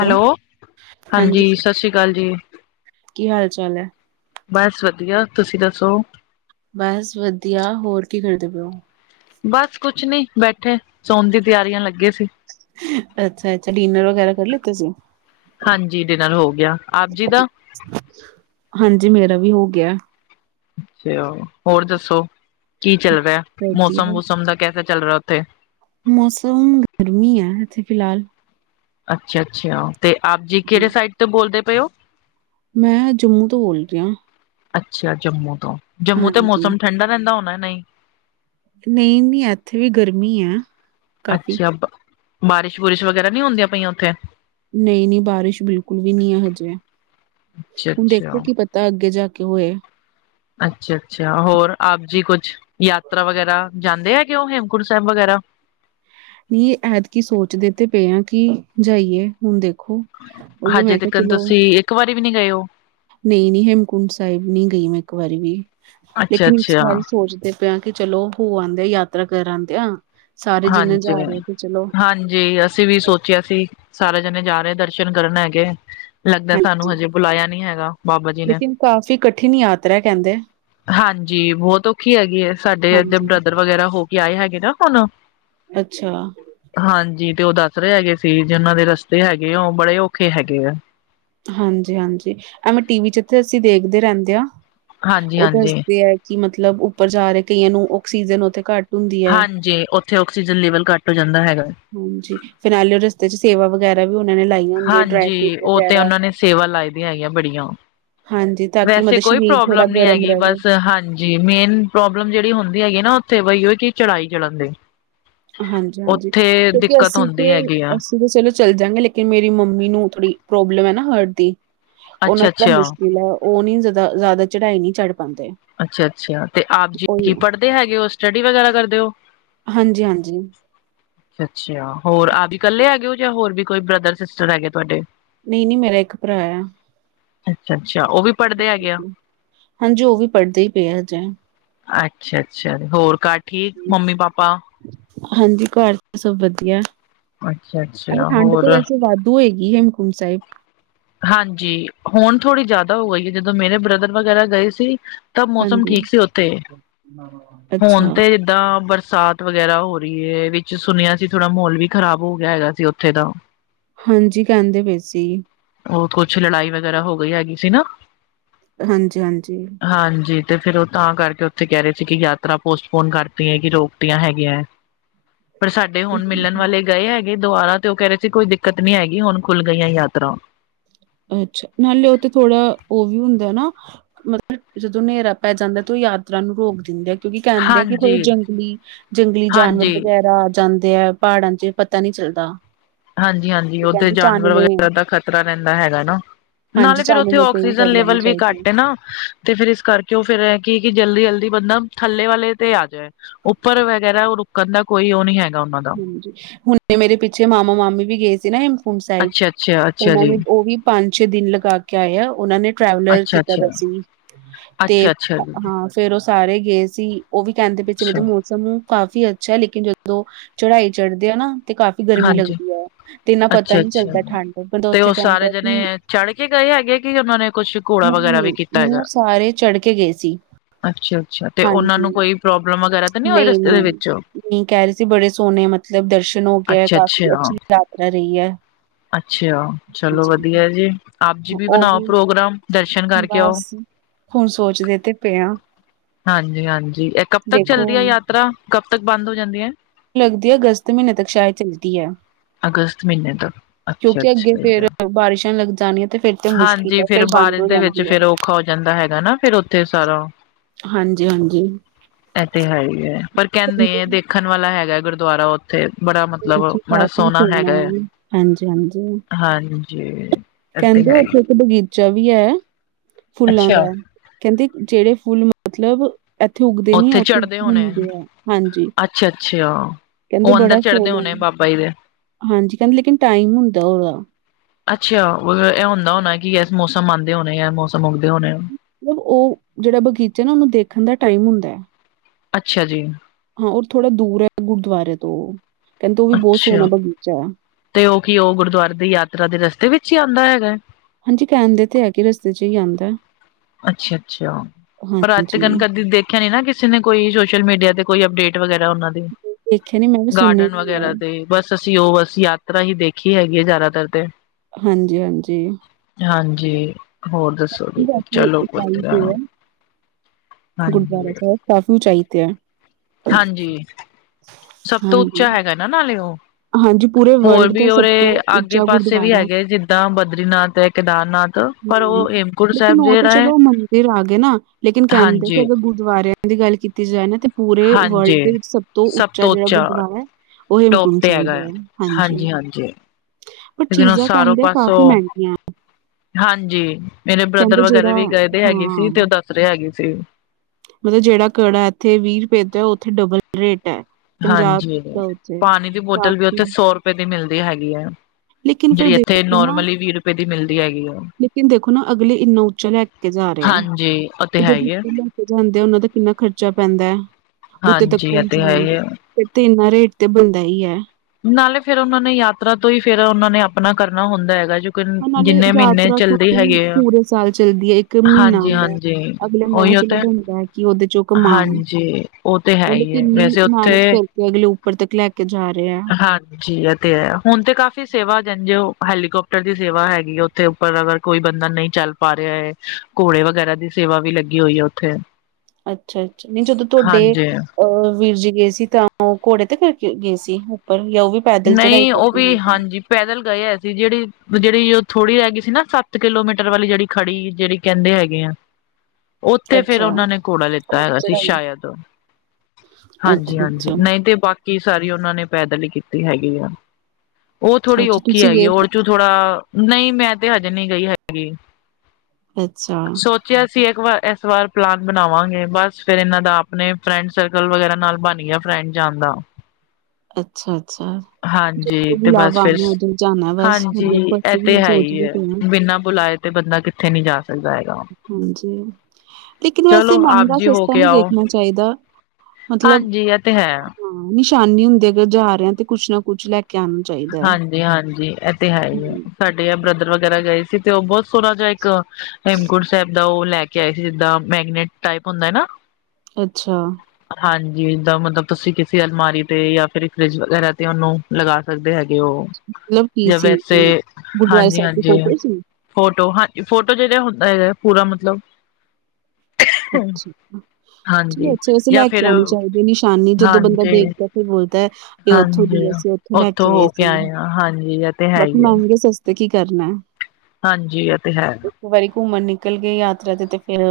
Hello. ਹਾਂਜੀ, ਸਤਿ ਸਸ ਸ੍ਰੀ ਸ਼੍ਰੀ ਕਾਲ ਅਕਾਲ ਜੀ। ਕੀ ਹਾਲ ਚਾਲ ਐ? ਬਸ ਵਧੀਆ। ਤੁਸੀ ਦੱਸੋ? ਬਸ ਵਧੀਆ। ਹੋਰ ਕੀ ਕਰਦੇ ਪੇ ਓ? ਬਸ ਕੁਛ ਨੀ। ਬੈਠੇ, ਸੋਨ ਦੀ ਤਿਆਰੀਆਂ ਲੱਗੇ ਸੀ। ਅੱਛਾ-ਅੱਛਾ। ਡਿਨਰ ਵਗੈਰਾ ਕਰ ਲਿੱਤਾ ਸੀ? ਹਾਂਜੀ, ਡਿਨਰ ਹੋ ਗਿਆ। ਆਪ ਜੀ ਦਾ? ਹਾਂਜੀ, ਮੇਰਾ ਵੀ ਹੋ ਗਿਆ। ਅੱਛਾ, ਹੋਰ ਦੱਸੋ, ਕੀ ਚੱਲ ਰਿਆ? ਮੌਸਮ ਵਧੀਆ ਮੁਸਮ ਦਾ ਕੈਸਾ ਚੱਲ ਰਾ ਓਥੇ? ਮੌਸਮ [unintelligible] ਗਰਮੀ ਐ ਏੱਥੇ ਫਿਲਹਾਲ। ਅੱਛਾ-ਅੱਛਾ, ਤੇ ਆਪ ਜੀ ਕੇੜੇ ਸਾਈਡ ਤੋਂ ਬੋਲਦੇ ਪਏ ਓ? ਮੈਂ, ਜੰਮੂ ਤੋਂ ਬੋਲ ਰਈ ਆਂ। ਅੱਛਾ, ਜੰਮੂ ਤੋਂ। ਜੰਮੂ ਤੇ ਹਾਂਜੀ ਮੌਸਮ ਠੰਡਾ ਰੈਂਦਾ ਹੋਨੈ, ਨਈ? ਨਈ-ਨਈ ਏੱਥੇ ਵੀ ਗਰਮੀ ਐਂ ਕਾਫੀ। ਬਾਰਿਸ਼ ਬੁਰਿਸ਼ ਵਗੈਰਾ ਨੀ ਹੁੰਦੀਆਂ ਪਈਆਂ ਓਥੇ? ਨਈ-ਨਈ ਬਾਰਿਸ਼ ਬਿਲਕੁਲ ਵੀ ਨੀ ਐਂ ਹਜੇ। ਹੁਨ ਦੇਖੋ ਅੱਛਾ-ਅੱਛਾ, ਕੀ ਪ ਤੈ ਅੱਗੇ ਜਾ ਕੇ ਹੋਏ। ਅੱਛਾ-ਅੱਛਾ, ਹੋਰ ਆਪ ਜੀ ਕੋਛ ਯਾਤਰਾ ਵਗੈਰਾ ਜਾਂਦੇ ਐ ਕਿ ਓ ਹੇਮਕੁੰਟ ਸੈਬ ਵਗੈਰਾ? ਨੀ ਐਤਕੀ ਸੋਚਦੇ ਤੇ ਪੇ ਆਂ ਕਿ ਜਾਈਏ। ਹੁਨ ਦੇਖੋ ਉਹੀਓ ਹਜੇ ਮੈਂ ਕਿਹਾ ਤਿਕਨ ਤੁਸੀ ਏੱਕ ਵਾਰੀ ਵੀ ਨੀ ਗਏ ਓ? ਨਈ-ਨਈ ਹੇਮਕੁੰਟ ਸਾਹਿਬ ਨੀ ਗਈ ਮੈਂ ਇੱਕ ਵਾਰੀ ਵੀ ਲੇਕਿਨ ਇਸ ਅੱਛਾ-ਅੱਛਾ, ਵਾਰੀ ਸੋਚਦੇ ਪੇ ਆਂ ਕਿ ਚਲੋ ਹੋ ਆਂਦੇ ਆ, ਯਾਤਰਾ ਕਰ ਆਂਦੇ ਆਂ। ਹਾਂਜ, ਹਾਂਜੀ ਅਸੀ ਵੀ ਸੋ ਚਿਆ ਸੀ ਸਾਰੇ ਜਨੇ ਜਾ ਰੇ ਦਰਸ਼ਨ ਕਰਨ ਹੈਗੇ ਲੱਗਦੈ ਹਾਂਜੀ ਸਾਨੂੰ ਹਜੇ ਬੁਲਾਇਆ ਨੀ ਹੈਗਾ ਬਾਬਾ ਜੀ ਨੇ। ਉਤਰਿਆ ਕੈਂਦੇ। ਹਾਂਜੀ ਬੋਤ ਔਖੀ ਹੈਗੀ ਐ ਸਾਡੇ ਐਦੇ ਹਾਂਜੀ। ਬ੍ਰਦਰ ਵਗੈਰਾ ਹੋ ਗਿਆ ਏ ਹੈਗੇ ਨਾ ਹੁਨ। ਅੱਛਾ। ਹਾਂਜੀ ਤੇ ਓ ਦੱਸ ਰੇ ਹੈਗੇ ਸੀ ਜਿੰਨਾਂ ਦੇ ਰਸਤੇ ਹੈਗੇ ਆ ਓ ਬੜੇ ਔਖੇ ਹੈਗੇ ਐ। ਹਾਂਜੀ-ਹਾਂਜੀ, ਐਵੇਂ ਟੀਵੀ ਜਿੱਥੇ ਅਸੀ ਦੇਖਦੇ ਰੈਂਦੇ ਆਂ ਓ ਹਾਂਜੀ-ਹਾਂਜੀ, ਹਾਂਜੀ ਦੱਸਦੇ ਐ। ਕਿ ਮਤਲਬ ਉੱਪਰ ਜਾ ਰੇ ਕਈਆਂ ਨੂੰ ਓਕਸੀਜਨ ਓਥੇ ਘੱਟ ਹੁੰਦੀ ਐ। ਹਾਂਜੀ ਓਥੇ ਓਕਸੀਜਨ ਲੇਵਲ ਘੱਟ ਹੋ ਜਾਂਦਾ ਹੈਗੈ। ਹਾਂਜੀ, ਫੇਰ ਹਾਲੇ ਰਸਤੇ 'ਚ ਸੇਵਾ ਵਗੈਰਾ ਵੀ ਓਨਾਂ ਨੇ ਲਾਈਆਂ ਹੁੰਦੀਐਂ ਡਰਾਈ ਫਰੂਟ ਹਾਂਜੀ, ਉਹ ਤੇ ਵਗੈਰਾ ਉਹਨਾਂ ਨੇ ਸੇਵਾ ਲਾਈ ਦੀਐ ਹੈਗੀਐਂ ਬੜੀਆਂ। ਹਾਂਜੀ ਤਾਂ ਕਿ ਵੈਸੇ ਮਤਲਬ ਕੋਈ ਸਰੀਰ ਥੋੜਾ ਪ੍ਰੋਬਲਮ ਨੀ ਗਰਮ ਹੈਗੀ ਰਵੇ। ਬਸ, ਹਾਂ ਜੀ ਮੇਨ ਪ੍ਰੋਬਲਮ ਜੜੀ ਹੁੰਦੀ ਹੈਗੀ ਏ ਨਾ ਓਥੇ ਬਈ ਅਈਯੋ ਕਿ ਚੜਾਈ ਚੜਨ ਦੀ। ਹਾਂਜੀ-ਹਾਂਜੀ ਉੱਥੇ ਕਿਓਂਕਿ ਦਿੱਕਤ ਅਸੀ ਹੁੰਦੀ ਤੇ ਹੈਗੀ ਆ ਅਸ ਤੇ ਫੇਰ ਚਲੋ ਚੱਲ ਜਾਂਗੇ ਲੇਕਿਨ ਮੇਰੀ ਮੰਮੀ ਨੂੰ ਥੋੜੀ ਪ੍ਰੋਬਲਮ ਐ ਨਾ ਹਰਟ ਦੀ। ਅੱਛਾ ਓਨਾਂ ਦਾ ਅੱਛਾ ਮੁਸ਼ਕਿਲ ਐ ਓ ਨੀ ਜ਼ਾਦਾ, ਜ਼ਿਆਦਾ ਚੜਾਈ ਨੀ ਚੜ ਪਾਂਦੇ। ਅੱਛਿਆ-ਅੱਛਿਆ ਤੇ ਆਪ ਜੀ ਕੀ ਪੜ੍ਹਦੇ ਹੈਗੇ ਓ, ਸਟਡੀ ਵਗੈਰਾ ਕਰਦੇ ਹੋ? ਹਾਂਜੀ-ਹਾਂਜੀ। ਅੱਛਿਆ ਹੋਰ ਆਪ ਇਕੱਲੇ ਹੈਗੇ ਓ ਜਾਂ ਹੋਰ ਵੀ ਕੋਈ ਬ੍ਰਦਰ ਸਿਸਟਰ ਹੈਗੇ ਤੁਹਾਡੇ? ਨਹੀਂ-ਨਹੀਂ ਮੇਰਾ ਇੱਕ ਭਰਾ ਐ। ਅੱਛਾ-ਅੱਛਾ, ਉਹ ਵੀ ਪੜ੍ਹਦੇ ਹੈਗੇ ਆ। ਹਾਂਜੀ। ਉਹ ਵੀ ਪੜ੍ਹਦੇ ਈ ਪਏ ਆ ਅਜੇ। ਅੱਛਾ-ਅੱਛਾ‌‌। ਹੋਰ ਘਰ ਠੀਕ ਮੰਮੀ-ਪਾਪਾ? ਹਾਂਜੀ ਘਰ ਤਾਂ ਸਭ ਵਧੀਆ ਅੱਛਾ ਐ। ਅੱਛਾ ਠੰਡ ਤੇ ਹੋਰ ਵੈਸੇ ਵੱਧ ਹੋਏਗੀ ਹੇਮਕੁੰਮ ਸਾਹਿਬ। ਹਾਂਜੀ‌ ਹੁਣ ਥੋੜ੍ਹੀ ਜਿਆਦਾ ਹੋ ਗਈ ਐਂ। ਜਦੋਂ ਮੇਰੇ ਬ੍ਰਦਰ ਵਗੈਰਾ ਗਏ ਸੀ ਤਾਂ ਮੌਸਮ ਹਾਂਜੀ ਠੀਕ ਸੀ ਉੱਥੇ। ਅੱਛਾ ਹੁਣ ਤੇ ਤਾਂ ਬਰਸਾਤ ਵਗੈਰਾ ਹੋ ਰਹੀ ਐ। ਵਿੱਚ ਸੁਣਿਆ ਸੀ ਥੋੜਾ ਮਾਹੌਲ ਵੀ ਖ਼ਰਾਬ ਹੋ ਗਿਆ ਹੈਗਾ ਸੀ ਉੱਥੇ ਦਾ ਹਾਂਜੀ ਕਹਿੰਦੇ ਪਏ ਸੀ। ਓ ਕੁਛ ਲੜਾਈ ਵਗੈਰਾ ਹੋ ਗਈ ਹੈਗੀ ਸੀ ਨਾ। ਹਾਂਜੀ-ਹਾਂਜੀ। ਹਾਂਜੀ ਤੇ ਫੇਿਰ ਓ ਤਾਂ ਕਰਕੇ ਉੱਥੇ ਕਹਿ ਰਹੇ ਸੀ ਕਿ ਯਾਤਰਾ ਪੋਸਟਪੋਨ ਕਰਤੀ ਐ ਕਿ ਰੋਕਤੀਆਂ ਹੈਗੀਆਂ ਐ। [inaudible] ਪਰ ਸਾਡੇ ਹੁਣ ਮਿਲਣ ਵਾਲੇ ਗਏ ਹੈਗੇ ਦੁਬਾਰਾ ਤੇ ਉਹ ਕਹਿ ਰਹੇ ਸੀ ਕੋਈ ਦਿੱਕਤ ਨੀ ਹੈਗੀ। ਹੁਣ ਖੁੱਲ ਗਈਆਂ ਯਾਤਰਾਂ। ਅੱਛਾ ਨਾਲੇ ਓ ਤੇ ਥੋੜਾ‌ ਓ ਵੀ ਹੁੰਦਾ ਨਾ ਮਤਲਬ ਜਦੋਂ ਨੇਰਾ ਪੈ ਜਾਂਦੈ ਤਾਂ ਉਹ ਯਾਤਰਾ ਨੂੰ ਰੋਕ ਦਿੰਦੇ ਆ। ਕਿਉਂਕਿ ਕਹਿੰਦੇ ਆ ਕਿ ਕੋਈ ਹਾਂਜੀ ਜੰਗਲੀ-ਜੰਗਲੀ ਜਾਨਵਰ ਹਾਂਜੀ ਵਗੈਰਾ ਜਾਂਦੇ ਐ ਪਹਾੜਾਂ ਚ ਪਤਾ ਨੀ ਚੱਲਦਾ। ਹਾਂਜੀ-ਹਾਂਜੀ। ਤੇ ਉੱਥੇ ਕਹਿੰਦੇ ਜਾਨਵਰ ਚਾਨਣੇ ਵਗੈਰਾ ਦਾ ਖ਼ਤਰਾ ਰਹਿੰਦਾ ਹੈਗਾ ਨਾ। ਹਾਂਜੀ ਨਾਲੇ ਫੇਰ ਉੱਥੇ ਚਾਨਣੇ ਤੇ ਹੀ ਆਕਸੀਜਨ ਕਰ ਲੈਣੀ ਲੇਵਲ ਵੀ ਚਾਹੀਦੀ ਹੈ ਘੱਟ ਏ ਨਾ। ਤੇ ਫੇਰ ਇਸ ਕਰਕੇ ਉਹ ਫੇਰ ਐ ਕੀ ਕਿ ਜਲਦੀ-ਜਲਦੀ ਬੰਦਾ ਥੱਲੇ ਵਾਲੇ ਤੇ ਆ ਜਾਏ। ਉੱਪਰ ਵਗੈਰਾ ਓ [unintelligible] ਕੋਈ ਓ ਨੀ ਹੈਗਾ ਉਹਨਾਂ ਹਾਂਜੀ। ਹੁਣ ਤੇ ਮੇਰੇ ਪਿੱਛੇ ਮਾਮਾ-ਮਾਮੀ ਵੀ ਗਏ ਸੀ ਨਾ ਹੇਮਕੁੰਟ ਸਾਹਿਬ। ਅੱਛਾ ਅੱਛਾ ਅੱਛਾ ਉਹਨਾਂ ਜੀ ਨੇ ਉਹ ਵੀ ਪੰਜ ਛੇ ਦਿਨ ਲਗਾ ਕੇ ਆਏ ਆ। ਉਹਨਾਂ ਨੇ ਟਰੈਵਲਰ ਅੱਛਾ ਕੀਤਾ ਅੱਛਾ ਦਾ ਸੀ ਤੇ ਅੱਛਾ ਅੱਛਾ ਜੀ ਹਾਂ ਫੇਰ ਉਹ ਸਾਰੇ ਗਏ ਸੀ। ਉਹ ਵੀ ਕਹਿੰਦੇ ਪਏ ਸੀ ਅੱਛਾ ਮਤਲਬ ਮੌਸਮ ਕਾਫ਼ੀ ਅੱਛੈ। ਲੇਕਿਨ ਜਦੋ ਚੜਾਈ ਚੜ੍ਹਦੇ ਆ ਨਾ। ਤੇ ਕਾਫ਼ੀ ਗਰਮੀ ਹਾਂਜੀ ਲੱਗਦੀ ਐ ਤੇ ਇੰਨਾ ਪਤਾ ਅੱਛਾ ਨੀ ਅੱਛਾ ਚੱਲਦਾ ਠੰਡ। ਬੰਦਾ ਤੇ ਉੱਥੇ ਉਹ ਸਾਰੇ ਕਹਿੰਦਾ ਜਣੇ ਕਿ ਚੜ੍ਹ ਕੇ ਗਏ ਹੈਗੇ ਕਿ ਉਹਨਾਂ ਨੇ ਕੁਛ ਘੋੜਾ ਵਗੈਰਾ ਨਹੀਂ ਵੀ ਕੀਤਾ ਨਹੀਂ ਹੈਗਾ। ਉਹ ਸਾਰੇ ਚੜ੍ਹ ਕੇ ਗਏ ਸੀ ਅੱਛ- ਅੱਛਾ, ਤੇ ਉਹਨਾਂ ਨੂੰ ਕੋਈ ਪ੍ਰੋਬਲਮ ਵਗੈਰਾ ਤਾਂ ਨਹੀਂ ਹੋਈ ਰਸਤੇ ਦੇ ਨਹੀਂ-ਨਹੀਂ। ਵਿੱਚ ਨਹੀਂ ਕਹਿ ਰਹੇ ਸੀ ਬੜੇ ਸੋਹਣੇ, ਮਤਲਬ ਦਰਸ਼ਨ ਹੋ ਗਿਆ ਕਾਫ਼ੀ ਅੱਛਾ-ਅੱਛਿਆ। ਅੱਛੀ ਯਾਤਰਾ ਰਹੀ ਹੈ ਅੱਛਿਆ ਚਲੋ ਹਾਂਜੀ ਵਧੀਆ ਜੀ। ਆਪ ਜੀ ਵੀ ਬਣਾਓ ਪ੍ਰੋਗਰਾਮ, ਦਰਸ਼ਨ ਕਰਕੇ ਆਓ। ਬਸ ਹੁਣ ਸੋਚਦੇ ਤੇ ਪਏ ਆ ਹਾਂਜੀ -ਹਾਂਜੀ। ਏਹ ਕਬ ਤੱਕ ਦੇਖੋ ਚੱਲਦੀ ਐ ਯਾਤਰਾ, ਕਬ ਤੱਕ ਬੰਦ ਹੋ ਜਾਂਦੀ ਐ? ਲੱਗਦੀ ਐ ਅਗਸਤ ਮਹੀਨੇ ਤੱਕ। ਸ਼ਾਇਦ ਚੱਲਦੀ ਐ। ਅਗਸਤ ਮਹੀਨੇ ਤੱਕ ਅੱਛਾ ਕਿਉਂਕਿ ਅੱਗੇ ਫੇਰ ਅੱਛਾ ਬਾਰਿਸ਼ਾਂ ਲੱਗ ਜਾਣੀਆਂ ਤੇ ਫੇਰ ਤੇ ਮੁਸ਼ਕਿਲ ਹਾਂਜੀ ਹੈ, ਫਿਰ ਫੇਰ ਬੰਦ ਬਾਰਿਸ਼ ਹੋ ਦੇ ਵਿੱਚ ਜਾਂਦੀ ਐ। ਫਿਰ ਔਖਾ ਹੋ ਜਾਂਦਾ ਹੈਗਾ ਨਾ ਫੇਰ ਉੱਥੇ ਸਾਰਾ। ਹਾਂਜੀ-ਹਾਂਜੀ। ਇਹ ਤੇ ਹੈ ਹੀ ਹੈ ਪਰ ਕਹਿੰਦੇ ਆ, ਦੇਖ। ਵੇਖਣ ਵਾਲਾ ਹੈਗਾ ਗੁਰਦੁਆਰਾ ਉਹ। ਉੱਥੇ ਬੜਾ ਮਤਲਬ ਬੜਾ ਕਾਫੀ ਸੋਹਣਾ ਹੈਗਾ ਆ, ਹੈ। ਹਾਂਜੀ-ਹਾਂਜੀ ਹਾਂਜੀ। ਤੇ ਕਹਿੰਦੇ ਹੈ ਹੀ ਉੱਥੇ ਇੱਕ ਬਗੀਚਾ ਵੀ ਐ, ਫੁੱਲਾਂ ਅੱਛਾ ਦਾ। ਕਹਿੰਦੇ ਜਿਹੜੇ ਫੁੱਲ ਮਤਲਬ ਇੱਥੇ ਉੱਗਦੇ ਨੀ ਆ, ਉੱਥੇ ਚੜ੍ਹਦੇ ਹੋਣੇ ਹੁੰਦੇ ਐ, ਹਾਂਜੀ। ਅੱਛਾ- ਅੱਛਾ। ਕਹਿੰਦੇ ਉਹ ਬੜਾ ਅੰਦਰ ਚੜ੍ਹਦੇ ਸੋਹਣਾ ਹੋਣੇ ਏ ਬਾਬਾ ਜੀ ਦੇ ਹਾਂਜੀ। ਕਹਿੰਦੇ ਲੇਕਿਨ ਟਾਈਮ ਹੁੰਦਾ ਉਹਦਾ। ਅੱਛਾ ਇਹ ਹੁੰਦਾ ਹੋਣਾ ਕਿ, ਏਸ ਮੌਸਮ ਆਂਦੇ ਹੋਣੇ ਐ, ਏ ਮੌਸਮ ਉੱਗਦੇ ਹੋਣੇ ਐ। ਉਹ ਜਿਹੜਾ ਬਗੀਚਾ ਨਾ, ਉਹਨੂੰ ਦੇਖਣ ਦਾ ਟਾਈਮ ਹੁੰਦਾ ਹੈ। ਅੱਛਾ ਜੀ। ਹਾਂ ਉਹ ਥੋੜਾ ਦੂਰ ਹੈ ਗੁਰਦੁਆਰੇ ਤੋਂ, ਕਹਿੰਦੇ ਵੀ ਬੋਤ ਸੋਹਣਾ ਅੱਛਾ ਬਗੀਚਾ ਐ। ਤੇ ਉ ਕੀ, ਉ ਗੁਰਦੁਆਰੇ ਦੀ ਯਾਤਰਾ ਦੇ ਰਸਤੇ ਵਿੱਚ ਹੀ ਆਂਦਾ ਹੈਗਾ। ਹਾਂਜੀ, ਕਹਿਣ ਦੇ ਤੇ ਹੈਗੇ ਰਸਤੇ ਚ ਹੀ ਆਂਦਾ ਏ। ਅੱਛਾ- ਅੱਛਾ ਪਰ ਅੱਜ ਹਾਂਜੀ, ਤਕਨ ਕਦੀ ਦੇ- ਦੇਖਿਆ ਨੀ ਨਾ, ਕਿਸੇ ਨੇ ਕੋਈ ਸੋਸ਼ਲ ਮੀਡੀਆ ਤੇ ਕੋਈ ਅਪਡੇਟ ਵਗੈਰਾ ਉਹਨਾਂ ਦੀ, ਦੇਖਿਆ ਨੀ ਮੈਂ ਵੀ ਸੁਣਿਆ ਗਾਰਡਨ ਵੀ ਵਗੈਰਾ। ਐ, ਤੇ ਬਸ ਅਸੀਂ ਉ ਬਸ ਯਾਤਰਾ ਹੀ ਦੇਖੀ ਹੈਗੀ ਹੈ ਜ਼ਿਆਦਾਤਰ ਤੇ। ਹਾਂਜੀ -ਹਾਂਜੀ। ਹਾਂਜੀ, ਹੋਰ ਦੱਸੋ? ਜੀ ਵੈਸੇ ਚਲੋ ਉਚਾਈ ਵਧੀਆ ਤੇ ਐ, ਗੁਰਦੁਆਰਾ ਹਾਂਜੀ ਸਾਹਿਬ ਕਾਫ਼ੀ ਉਚਾਈ ਤੇ ਐ। ਹਾਂਜੀ, ਸਭ ਤੋਂ ਹਾਂਜੀ। ਉੱਚਾ ਹੈਗਾ ਨਾ, ਨਾਲੇ ਉ। ਹਾਂਜੀ, ਪੂਰੇ ਹੋਰ ਵਰਲਡ ਦਾ ਵੀ ਸਭ ਉਰੇ ਤੋਂ ਆਗੇ ਉੱਚਾ ਪਾਸੇ ਵੀ ਗੁਰਦੁਆਰਾ ਹੈਗੇ ਜਿਨ- ਤਾ ਬਦਰੀਨਾਥ ਐ, ਕੇਦਾਰਨਾਥ, ਪਰ ਹੂੰ, ਉਹ ਹੇਮਕੂਂਟ ਲੇਕਿਨ ਸਾਹਿਬ। ਉਹ ਤੇ ਜਿਹੜਾ ਹੈ ਚਲੋ ਉ ਮੰਦਿਰ ਆ ਗਏ ਨਾ, ਲੇਕਿਨ ਕਹਿੰਦੇ ਕਿ ਹਾਂਜੀ ਅਗਰ ਗੁਰਦੁਆਰਿਆਂ ਦੀ ਗੱਲ ਕੀਤੀ ਜਾਏ ਨਾ, ਤੇ ਪੂਰੇ ਹਾਂਜੀ ਵਰਲਡ ਦੇ ਵਿੱਚ ਸਭ ਤੋਂ ਉੱਚਾ ਜਿਹੜਾ ਗੁਰਦੁਆਰਾ ਹੈ। ਉ ਟੋਪ ਹੇਮਕੁੰਟ ਤੇ ਸਾਹਿਬ ਹੈਗਾ ਹੈ, ਹਾਂਜੀ। ਪਰ ਲੇਕਿਨ ਉਹ ਚੀਜ਼ਾਂ ਸਾਰੋਂ ਕਹਦਾ ਏ ਕਾਫ਼ੀ ਪਾਸੋਂ ਮਹਿੰਗੀਆਂ। ਹਾਂਜੀ, ਮੇਰੇ ਬ੍ਰਦਰ ਕਹਿੰਦੇ ਵਗੈਰਾ ਵੀ ਜਿਹੜਾ ਗਏ ਤੇ ਹੈਗੇ ਸੀ, ਹਾਂ। ਤੇ ਉ ਦੱਸ ਰਹੇ ਹੈਗੇ ਸੀ। ਮਤਲਬ ਜਿਹੜਾ ਕੜਾ ਇੱਥੇ ਵੀਹ ਰੁਪਏ ਦਾ, ਉੱਥੇ ਡਬਲ ਰੇਟ ਐ। ਹਾਂਜੀ, ਉਦੋਂ ਪਾਣੀ ਦੀ ਬੋਤਲ ਵੀ ਕਾਫੀ ਉੱਥੇ ਸੌ ਰੁਪਏ ਦੀ ਮਿਲਦੀ ਹੈਗੀ ਹੈ। ਲੇਕਿਨ ਫਿਰ ਜਿਹੜੀ ਇੱਥੇ ਦੇਖੋ ਨਾ ਨੋਰਮਲੀ ਵੀਹ ਰੁਪਏ ਦੀ ਮਿਲਦੀ ਹੈਗੀ ਐਂ ਓ। ਲੇਕਿਨ ਦੇਖੋ ਨਾ ਅਗਲੇ ਇੰਨਾ ਉੱਚਾ ਲੈ ਕੇ ਜਾ ਰਿਹਾ ਹੈ, ਹਾਂਜੀ ਉਹ ਤੇ ਹੈ ਜਦ ਹੀ ਹੈ ਜਾਂਦੇ ਆ ਉਹਨਾਂ ਦਾ ਕਿੰਨਾ ਖਰਚਾ ਪੈਂਦਾ ਹੈ, ਉੱਥੇ ਤੱਕ ਹਾਂਜੀ ਇਹ ਤੇ ਪਹੁੰਚਾਣ ਹੈ ਲੈਨ ਹੀ ਦਾ, ਹੈ ਫੇਰ। ਤੇ ਇਨਾ ਰੇਟ ਤੇ ਬਣਦਾ ਈ ਐ। ਨਾਲੇ ਫੇਰ ਉਹਨਾਂ ਨੇ ਯਾਤਰਾ ਤੋਂ ਹੀ ਫੇਰ ਉਹਨਾਂ ਨੇ ਆਪਣਾ ਕਰਨਾ ਹੁੰਦਾ ਹੈਗਾ। ਕਿ ਓ ਨਾਲੇ ਜਿੰਨੇ ਮਹੀਨੇ ਯਾਤਰਾ ਚੱਲਦੇ ਕੇੜੇ ਹੈਗੇ ਆ ਪੂਰੇ ਸਾਲ ਚੱਲਦੀ ਐ, ਇੱਕ ਮਹੀਨਾ ਹਾਂਜੀ ਆਉਂਦਾ ਹੈ। ਹਾਂਜੀ ਅਗਲੇ ਮੈਂ ਵੀ ਉਹੀਓ ਤੇ ਚਲੋ ਗੁਣ ਹੈ ਕਿ ਉਹਦੇ ਚੋਂ ਕਮਾਣ, ਹਾਂਜੀ ਉਹ ਤੇ ਹੈ ਮਤਲਬ ਹੀ ਹੈ ਕਿੰਨੀ ਵੈਸੇ ਮਿਹਨਤ ਉੱਥੇ ਕਰ। ਤੇ ਅਗਲੇ ਉੱਪਰ ਤੱਕ ਲੈ ਕੇ ਜਾ ਰਹੇ ਐ। ਹਾਂਜੀ ਏ ਤੇ ਹੈ ਹੁਣ, ਤੇ ਕਾਫ਼ੀ ਸੇਵਾ ਦੇਂਦੇ ਓ ਹੈਲੀਕੋਪਟਰ ਦੀ ਸੇਵਾ ਹੈਗੀ ਆ, ਓ- ਥੇ ਉੱਪਰ ਅਗਰ ਕੋਈ ਬੰਦਾ ਨਹੀਂ ਚੱਲ ਪਾ ਰਿਹਾ ਐ। ਘੋੜੇ ਵਗੈਰਾ ਦੀ ਸੇਵਾ ਵੀ ਲੱਗੀ ਹੋਈ ਐ ਉੱਥੇ ਅੱਛਾ- ਅੱਛਾ ਨਈ ਜਦੋਂ ਤੁਹਾਡੇ ਹਾਂਜੀ ਅ ਵੀਰ ਜੀ ਗਏ ਸੀ ਤਾਂ ਓ ਘੋੜੇ ਤੇ ਕਰਕੇ ਗਏ ਸੀ ਉੱਪਰ ਜਾਂ ਓ ਵੀ, ਪੈਦਲ ਚੜ੍ਹਾਈ ਨਹੀਂ ਓ ਕਰਦੇ ਵੀ ਗਏ ਸੀ? ਹਾਂਜੀ ਪੈਦਲ ਗਏ ਐ ਸਹ ਜਿਹੜੀ ਜਿਹੜੀ ਉਹ ਥੋੜੀ ਰਹਿ ਗਈ ਸੀ ਨਾ ਸੱਤ ਕਿਲੋਮੀਟਰ ਵਾਲੀ ਜਿਹੜੀ ਖੜੀ ਜਿਹੜੀ ਕਹਿੰਦੇ ਹੈਗੇ ਆਂ ਹ ਉੱਥੇ ਫੇਰ ਉਹਨਾਂ ਨੇ ਘੋੜਾ ਲਿੱਤਾ ਹੈਗਾ ਸੀ ਚੜਾਈ ਸ਼ਾੲਦ ਹਾਂਜੀ- ਹਾਂਜੀ ਅੱਛਾ-ਅੱਛਾ, ਨਈ ਤੇ ਬਾ- ਕੀ ਸਾਰੀ ਉਹਨਾਂ ਨੇ ਪੈਦਲ ਹੀ ਕੀਤੀ ਹੈਗੀ ਆ। ਓ ਥੋੜੀ ਅੱਛਾ ਔਖੀ ਤੁਸੀਂ ਹੈਗੀ ਗਏ ਔ- ਤੇ ਉਹ ਥੋੜਾ, ਨਹੀਂ ਮੈਂ ਤੇ ਹਜੇ ਨੀ ਗਈ ਹੈਗੀ। ਅੱਛਾ। ਚਾਏ ਅਸੀਂ ਇੱਕ ਵਾਰ, ਇਸ ਵਾਰ ਪਲਾਣ ਬਣਾਵਾਂਗੇ। ਬਸ ਫੇਰ ਇਹਨਾਂ ਦਾ ਆਪਣੇ ਫਰੈਂਡਸ ਸ ਸਰਕਲ ਵਗੈਰਾ ਨਾਲ ਬਣ ਗਿਆ। ਫਰੈਂਡ ਜਾਣ ਦਾ ਅੱਛਾ-ਅੱਛਾ। ਹਾਂਜੀ ਤੇ ਬਸ ਬੁਲਾਵਾ ਫੇਰ, ਆਣਾ ਉਦੋਂ ਜਾਣਾ ਬਸ ਹੁਣ ਹਾਂਜੀ ਦੇਖੋ ਐ ਅਸੀਂ ਤੇ ਵੀ ਹੈ ਈ ਸੋਚਦੇ ਏ, ਪਏ ਆ। ਬਿਨਾਂ ਬੁਲਾਏ ਤੇ ਬੰਦਾ ਕਿੱਥੇ ਨੀ ਜਾ ਸਕਦਾ ਏ। ਹਾਂਜੀ, ਲੇਕਿਨ ਵੈਸੇ ਚਲੋ ਆਪ ਮਹਿੰਗਾ ਜੀ ਹੋ ਸਸਤਾ ਕੇ ਨਹੀਂ ਆਓ ਦੇਖਣਾ ਚਾਹੀਦਾ। ਮਤਲਬ ਹਾਂਜੀ, ਐ ਤੇ ਹੈ। ਹਾਂ ਨਿਸ਼ਾਨੀ ਹੁੰਦੀ ਅਗਰ ਜਾ ਰਿਹਾ ਤੇ ਕੁੱਛ ਨਾ ਕੁੱਛ ਲੈ ਕੇ ਆਂਣਾ। ਹਾਂਜੀ-ਹਾਂਜੀ, ਏਹ ਤੇ ਹੈ ਈ ਏ। ਹੂੰ, ਸਾਡੇ ਆ ਬ੍ਰਦਰ ਵਗੈਰਾ ਗਏ ਸੀ ਤੇ ਉਹ ਬਹੁਤ ਸੋਹਣਾ ਜਿਹਾ ਇੱਕ ਹੇਮਕੁੰਡ ਸਾਹਿਬ ਦਾ ਉਹ ਲੈ ਕੇ ਆਏ ਸੀ, ਜਿੱਦਾਂ ਮੈਗਨੇਟ ਟਾਈਪ ਹੁੰਦੈਂ ਨਾ। ਅੱਛਾ। ਹਾਂਜੀ, ਜਿਦਾਂ ਮਤਲਬ ਤੁਸੀਂ ਕਿਸੇ ਅਲਮਾਰੀ ਤੇ ਜਾਂ ਫਿਰ ਫਰਿਜ਼ ਵਗੈਰਾ ਤੇ ਉਹਨੂੰ ਲਗਾ ਸਕਦੇ ਹੈਗੇ ਓ। ਮਤਲਬ ਕੀ ਜਾਂ ਸੀ ਵੈਸੇ, ਗੁਰਦੁਆਰੇ ਸਾਹਿਬ ਦੀ ਹਾਂਜੀ-ਹਾਂਜੀ। ਫੋਟੋ ਸੀ? ਫ਼ੋਟੋ ਹਾਂ, ਫ਼ੋਟੋ ਜਿਹੜੇ ਹੁੰਦਾ ਹੈਗਾ, ਪੂਰਾ ਮਤਲਬ ਅੱਛਾ। ਹਾਂਜੀ ਚਲੋ ਅੱਛਾ, ਵੈਸੇ ਜਾਂ ਲੈ ਫਿਰ ਕੇ ਆਉਣੀ ਚਾਹੀਦੀ ਨਿਸ਼ਾਨੀ। ਜਦੋਂ ਬੰਦਾ ਹਾਂਜੀ ਦੇਖਦਾ ਫੇਰ ਬੋਲਦਾ ਏ ਉੱਥੋਂ ਦੀ ਹਾਂਜੀ ਐ, ਅਸੀ ਉੱਥੋਂ ਹੋ ਕੇ ਆਏ ਆ ਹਾਂਜੀ ਤੇ ਹੈ ਬਾਕੀ ਹੀ ਹੈ ਮਹਿੰਗੇ-ਸੱਸਤੇ ਕੀ ਕਰਨੈ। ਹਾਂਜੀ, ਉਹ ਤੇ ਹੈ ਵਾ। ਇੱਕ ਵਾਰੀ ਘੁੰਮਣ ਨਿਕਲ ਗਏ ਯਾਤਰਾ ਤੇ-ਤੇ ਫੇਰ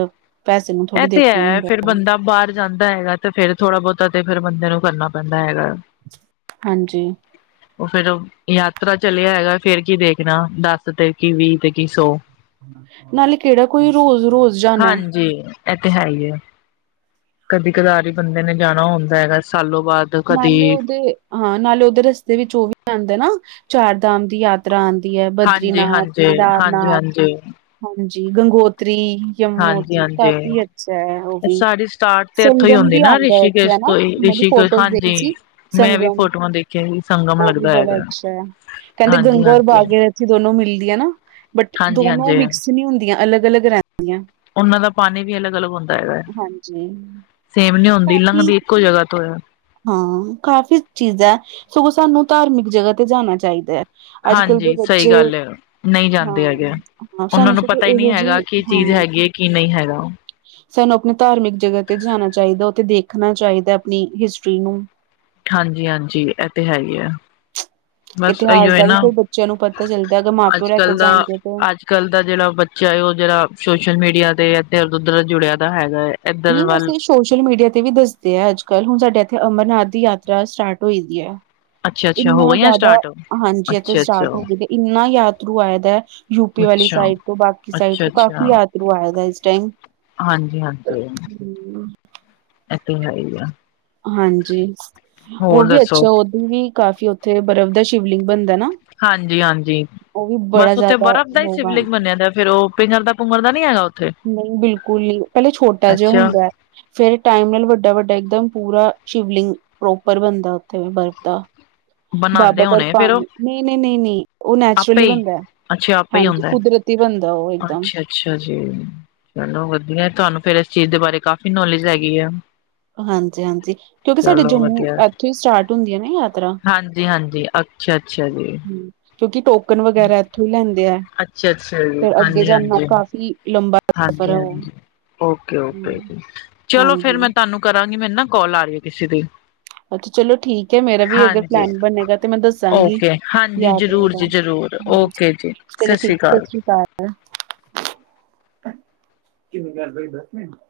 ਐਹ ਤੇ ਹੈ, ਫੇਰ ਬੰਦਾ ਬਾਰ ਜਾਂਦਾ ਹੈਗਾ ਤੇ ਫੇਰ ਥੋੜਾ ਬਹੁਤਾ ਤੇ ਫਿਰ ਬੰਦੇ ਨੂੰ ਕਰਨਾ ਪੈਂਦਾ ਹੈਗਾ। ਹਾਂਜੀ। ਉਹ ਫੇਰ ਉਹ ਯਾਤਰਾ ਚੱਲਿਆ ਹੈਗਾ, ਫੇਰ ਕੀ ਦੇਖਣਾ, ਦਸ ਤੇ ਕੀ ਵੀਹ ਤੇ ਕੀ ਸੌ। ਨਾਲੇ ਕਿਹੜਾ ਕੋਈ ਰੋਜ਼-ਰੋਜ਼ ਜਾਣਾ, ਹੈ, ਹਾਂਜੀ। ਐਹ ਤੇ ਹੈ ਈ ਐ। ਕਦੀ-ਕਦਾਰ ਈ ਬੰਦੇ ਨੇ ਜਾਣਾ ਹੁੰਦਾ ਹੈਗਾ, ਸਾਲੋ ਬਾਅਦ। ਕਦੀ ਨਾਲੇ ਉਹਦੇ ਹਾਂ, ਨਾਲੇ ਉਹਦੇ ਰਸਤੇ ਵਿੱਚ ਉਹ ਵੀ ਪੈਂਦਾ ਨਾ। ਚਾਰ-ਦਾਮ ਦੀ ਯਾਤ ਤਰਾਂ ਆਂਦੀ ਐ। ਹਾਂਜੀ ਬਦਰੀਨਾਥ, ਹਾਂਜੀ ਹਾਂਜੀ ਕੇਦਾਰਨਾਥ, ਹਾਂਜੀ ਹਾਂਜੀ ਗੰਗੋਤਰੀ ਜੰਮੂ ਹਾਂਜੀ ਹਾਂਜੀ ਕਾਫ਼ੀ ਅੱਛਾ ਐ ਓ ਵੀ। ਸਾਡੀ ਸਟਾਰਟ ਤੇ ਇੱਥੋਂ ਹੀ ਸੰਗਮ ਹੁੰਦੀ ਵੀ ਨਾ ਆਉਂਦਾ ਉੱਥੇ ਰਿਸ਼ੀਕੇਸ਼ ਹਨਾ। ਤੋਂ ਹੀ ਮਾਧੋ ਪੁਰ ਰਿਸ਼ੀਕੇਸ਼ ਉਹ ਗਏ ਤੇ ਹਾਂਜੀ ਸੀ ਮੈਂ ਵੀ ਸੰਗਮ। ਫੋਟੋਆਂ ਦੇਖੀਆਂ ਸੀ ਸੰਗਮ ਓ ਵੀ ਲੱਗਦਾ ਬੜਾ ਹੈਗਾ ਅੱਛਾ ਐ। ਕਹਿੰਦੇ ਹਾਂਜੀ ਗਂਗੋ ਰ ਹਾਂਜੀ ਬਾਗ ਗੇ ਦੋਨੋ ਮਿਲਦੀਆਂ ਨਾ‌। ਬਟ, ਹਾਂਜੀ ਦੋਨੋ ਹਾਂਜੀ ਮਿਕਸ ਨੀ ਹੁੰਦੀਆਂ। ਅਲੱਗ-ਅਲੱਗ ਰੇਂਦੀਆ ਉਹਨਾਂ ਦਾ ਪਾਣੀ ਵੀ ਅਲੱਗ-ਅਲੱਗ ਹੁੰਦਾ ਹੈਗਾ। ਹਾਂਜੀ। ਸੇਮ ਨੀ ਹੁੰਦੀ, ਕਾਫੀ ਲੰਘਦੀ ਇੱਕੋ ਜਗ੍ਹਾ ਤੋਂ ਐ। ਹਾਂ ਕਾਫ਼ੀ ਚੀਜ਼ਾਂ, ਸਗੋਂ ਸਾਨੂੰ ਧਾਰਮਿਕ ਜਗ੍ਹਾ ਤੇ ਜਾਣਾ ਚਾਹੀਦਾ ਐ। ਅੱਜ-ਕੱਲ ਦੇ ਹਾਂਜੀ ਸਹੀ ਬੱਚੇ ਗੱਲ ਐ। ਨਹੀਂ ਜਾਂਦੇ ਹਾਂ, ਹੈਗੇ, ਹਾਂ ਉਹਨਾਂ ਸਾਨੂੰ ਨੂੰ ਸਗੋਂ ਪਤਾ ਈ ਨੀ ਇਹੋ ਹੈਗਾ ਜਿਹੀ ਕੀ ਚੀਜ਼ ਹਾਂ ਹੈਗੀ ਏ, ਕੀ ਨਹੀਂ ਹੈਗਾ। ਸਾਨੂੰ ਆਪਣੀ ਧਾਰਮਿਕ ਜਗ੍ਹਾ ਤੇ ਜਾਣਾ ਚਾਹੀਦਾ। ਉੱਥੇ ਦੇਖਣਾ ਚਾਹੀਦਾ, ਆਪਣੀ ਹਿਸਟਰੀ ਨੂੰ। ਹਾਂਜੀ-ਹਾਂਜੀ, ਇਹ ਤੇ ਹੈ ਈ ਆ। ਇਤਿਹਾਸ ਦਾ ਵੀ ਫਿਰ ਬੱਚਿਆਂ ਨੂੰ ਪਤਾ ਚੱਲਦਾ, ਅਗਰ ਮਾਂ ਪਿਓ ਅੱਜ ਲੈ ਕੇ ਕੱਲ ਦਾ ਜਾਣਗੇ ਤੇ। ਅੱਜ ਕੱਲ੍ਹ ਦਾ ਜਿਹੜਾ ਬੱਚਾ ਏ, ਉਹ ਜਿਹੜਾ ਸੋਸ਼ਲ-ਮੀਡੀਆ ਤੇ ਐਧਰ-ਉਧਰ ਜੁੜਿਆ ਦਾ ਹੈਗਾ ਏ। ਨੀ ਹੋਸਟਿਸ ਸੋਸ਼ਲ ਮੀਡੀਆ ਤੇ ਵੀ ਦੱਸਦੇ ਆ, ਅੱਜ ਕੱਲ੍ਹ ਹੁਣ ਸਾਡੇ ਇੱਥੇ ਅਮਰਨਾਥ ਦੀ ਯਾਤਰਾ ਸਟਾਰਟ ਹੋਈ ਦੀ ਐ। ਅੱਛਾ ਅੱਛਾ ਹੋ ਇੰਨਾ ਗਈਆਂ ਜ਼ਿਆਦਾ ਸਟਾਰਟ ਹਾਂਜੀ, ਇਥੇ ਅੱਛਾ ਅੱਛਾ ਸਟਾਰਟ ਹੋ ਗਏ ਇੰਨਾ ਯਾਤਰੂ ਆਇਆ ਦਾ ਯੂਪੀ ਵਾਲੀ ਅੱਛਾ ਸਾਈਡ ਤੋਂ, ਬਾਕੀ ਸਾਈਡ ਅੱਛਾ ਤੋਂ, ਕਾਫ਼ੀ ਯਾਤਰੂ ਆਇਆ ਦਾ ਇਸ ਟਾਈਮ‌‌। ਹਾਂਜੀ-ਹਾਂਜੀ। ਹਮ। ਐਤ ਹੈ ਗਿਆ। [unintelligible] ਹਾਂਜੀ, ਉਹ ਵੀ ਦੱਸੋ ਅੱਛਾ, ਉਂਜ ਵੀ ਕਾਫ਼ੀ ਉੱਥੇ ਬਰਫ਼ ਦਾ ਸ਼ਿਵਲਿੰਗ ਬਣਦਾ ਹੈ ਨਾ। ਹਾਂਜੀ-ਹਾਂਜੀ, ਉਹ ਵੀ ਬੜਾ ਬਸ ਉੱਥੇ ਜ਼ਿਆਦਾ ਬਰਫ਼ ਦਾ ਹੀ ਲੋਕ ਆ ਸ਼ਿਵਲਿੰਗ ਬਨਿਆ ਦਾ, ਫੇਰ ਉਹ ਪਿੰਘਰਦਾ ਪੂੰਗਰਦਾ ਦਾ ਨੀ ਹੈਗਾ ਉੱਥੇ ਨਹੀਂ ਬਿਲਕੁਲ ਨਹੀਂ, ਪਹਿਲੇ ਛੋਟਾ ਜਿਹਾ ਅੱਛਾ ਹੁੰਦਾ ਫੇਰ, ਟਾਈਮ ਨਾਲ ਵੱਡਾ- ਵੱਡਾ ਇਕਦਮ ਪੂਰਾ ਸ਼ਿਵਲਿੰਗ ਪ੍ਰੋਪਰ ਬਣਦਾ ਉੱਥੇ ਬਰਫ਼ ਦਾ। ਬਾਬਾ ਬਣਾਉਂਦੇ ਹੋਣੇ ਫੇਰ ਬਰਪਾਨ ਉਹ ਨਹੀਂ-ਨਹੀਂ-ਨਹੀਂ-ਨਹੀਂ ਉਹ ਨੈਚੁਰਲੀ ਆਪੇ ਹੀ ਬਣਦਾ। ਅੱਛਾ ਆਪੇ ਹੀ ਹਾਂਜੀ, ਹੁੰਦਾ ਕੁਦਰਤੀ ਬਣਦਾ ਉਹ ਇੱਕਦਮ। ਅੱਛਾ ਅੱਛਾ ਜੀ ਚਲੋ ਵਧੀਆ, ਤੁਹਾਨੂੰ ਫੇਰ ਇਸ ਚੀਜ਼ ਦੇ ਬਾਰੇ ਕਾਫ਼ੀ ਨੌਲੇਜ ਹੈਗੀ ਆ। ਹਾਂਜੀ-ਹਾਂਜੀ ਕਿਉਂਕਿ ਸਾਡੇ ਚਲੋ ਜੰਮੂ ਐਥੋਂ ਹੀ ਸਟਾਰਟ ਹੁੰਦੀ ਹੈ ਨਾ ਯਾਤਰਾ। ਹਾਂਜੀ-ਹਾਂਜੀ ਅੱਛਾ-ਅੱਛਾ ਜੀ। ਕਿਉਂਕਿ, ਟੋਕਨ ਵਗੈਰਾ ਇੱਥੋਂ ਹੀ ਲੈਂਦੇ ਆ। ਅੱਛਾ ਅੱਛਾ ਫਿਰ ਅੱਗੇ ਜਾਂਦਾ ਕਾਫ਼ੀ ਲੰਬਾ ਸਫ਼ਰ ਹੈ ਉਹ ਹਾਂਜੀ-ਹਾਂਜੀ ਹਮ, ਓਕੇ-ਓਕੇ ਜੀ, ਚਲੋ ਫੇਰ ਹਾਂਜੀ ਮੈਂ ਤੁਹਾਨੂੰ ਕਰਾਂਗੀ, ਮੈਨੂੰ ਨਾ ਕੋ। ਲ ਆ ਰਹੀ ਹੈ ਕਿਸੇ ਦੀ। ਅੱਛਾ ਚਲੋ ਠੀਕ ਹੈ, ਮੇਰਾ ਵੀ ਅਗਰ ਹਾਂਜੀ ਪਲੈਨ ਬਣੇਗਾ ਤੇ ਮੈਂ ਦੱਸਾਂਗੀ ਓਕੇ ਹਾਂਜੀ ਯਾਤਰਾ ਜ਼ਰੂਰ ਦਾ। ਜੀ ਜ਼ਰੂਰ ਓਕੇ ਜੀ ਚਲੋ ਠੀਕ ਸਤਿ ਅਕਾਲ ਸ਼੍ਰੀ ਅਕਾਲ। ਕਿ ਨਗਾ ਬਾਈ ਦੱਸ ਮ [unintelligible]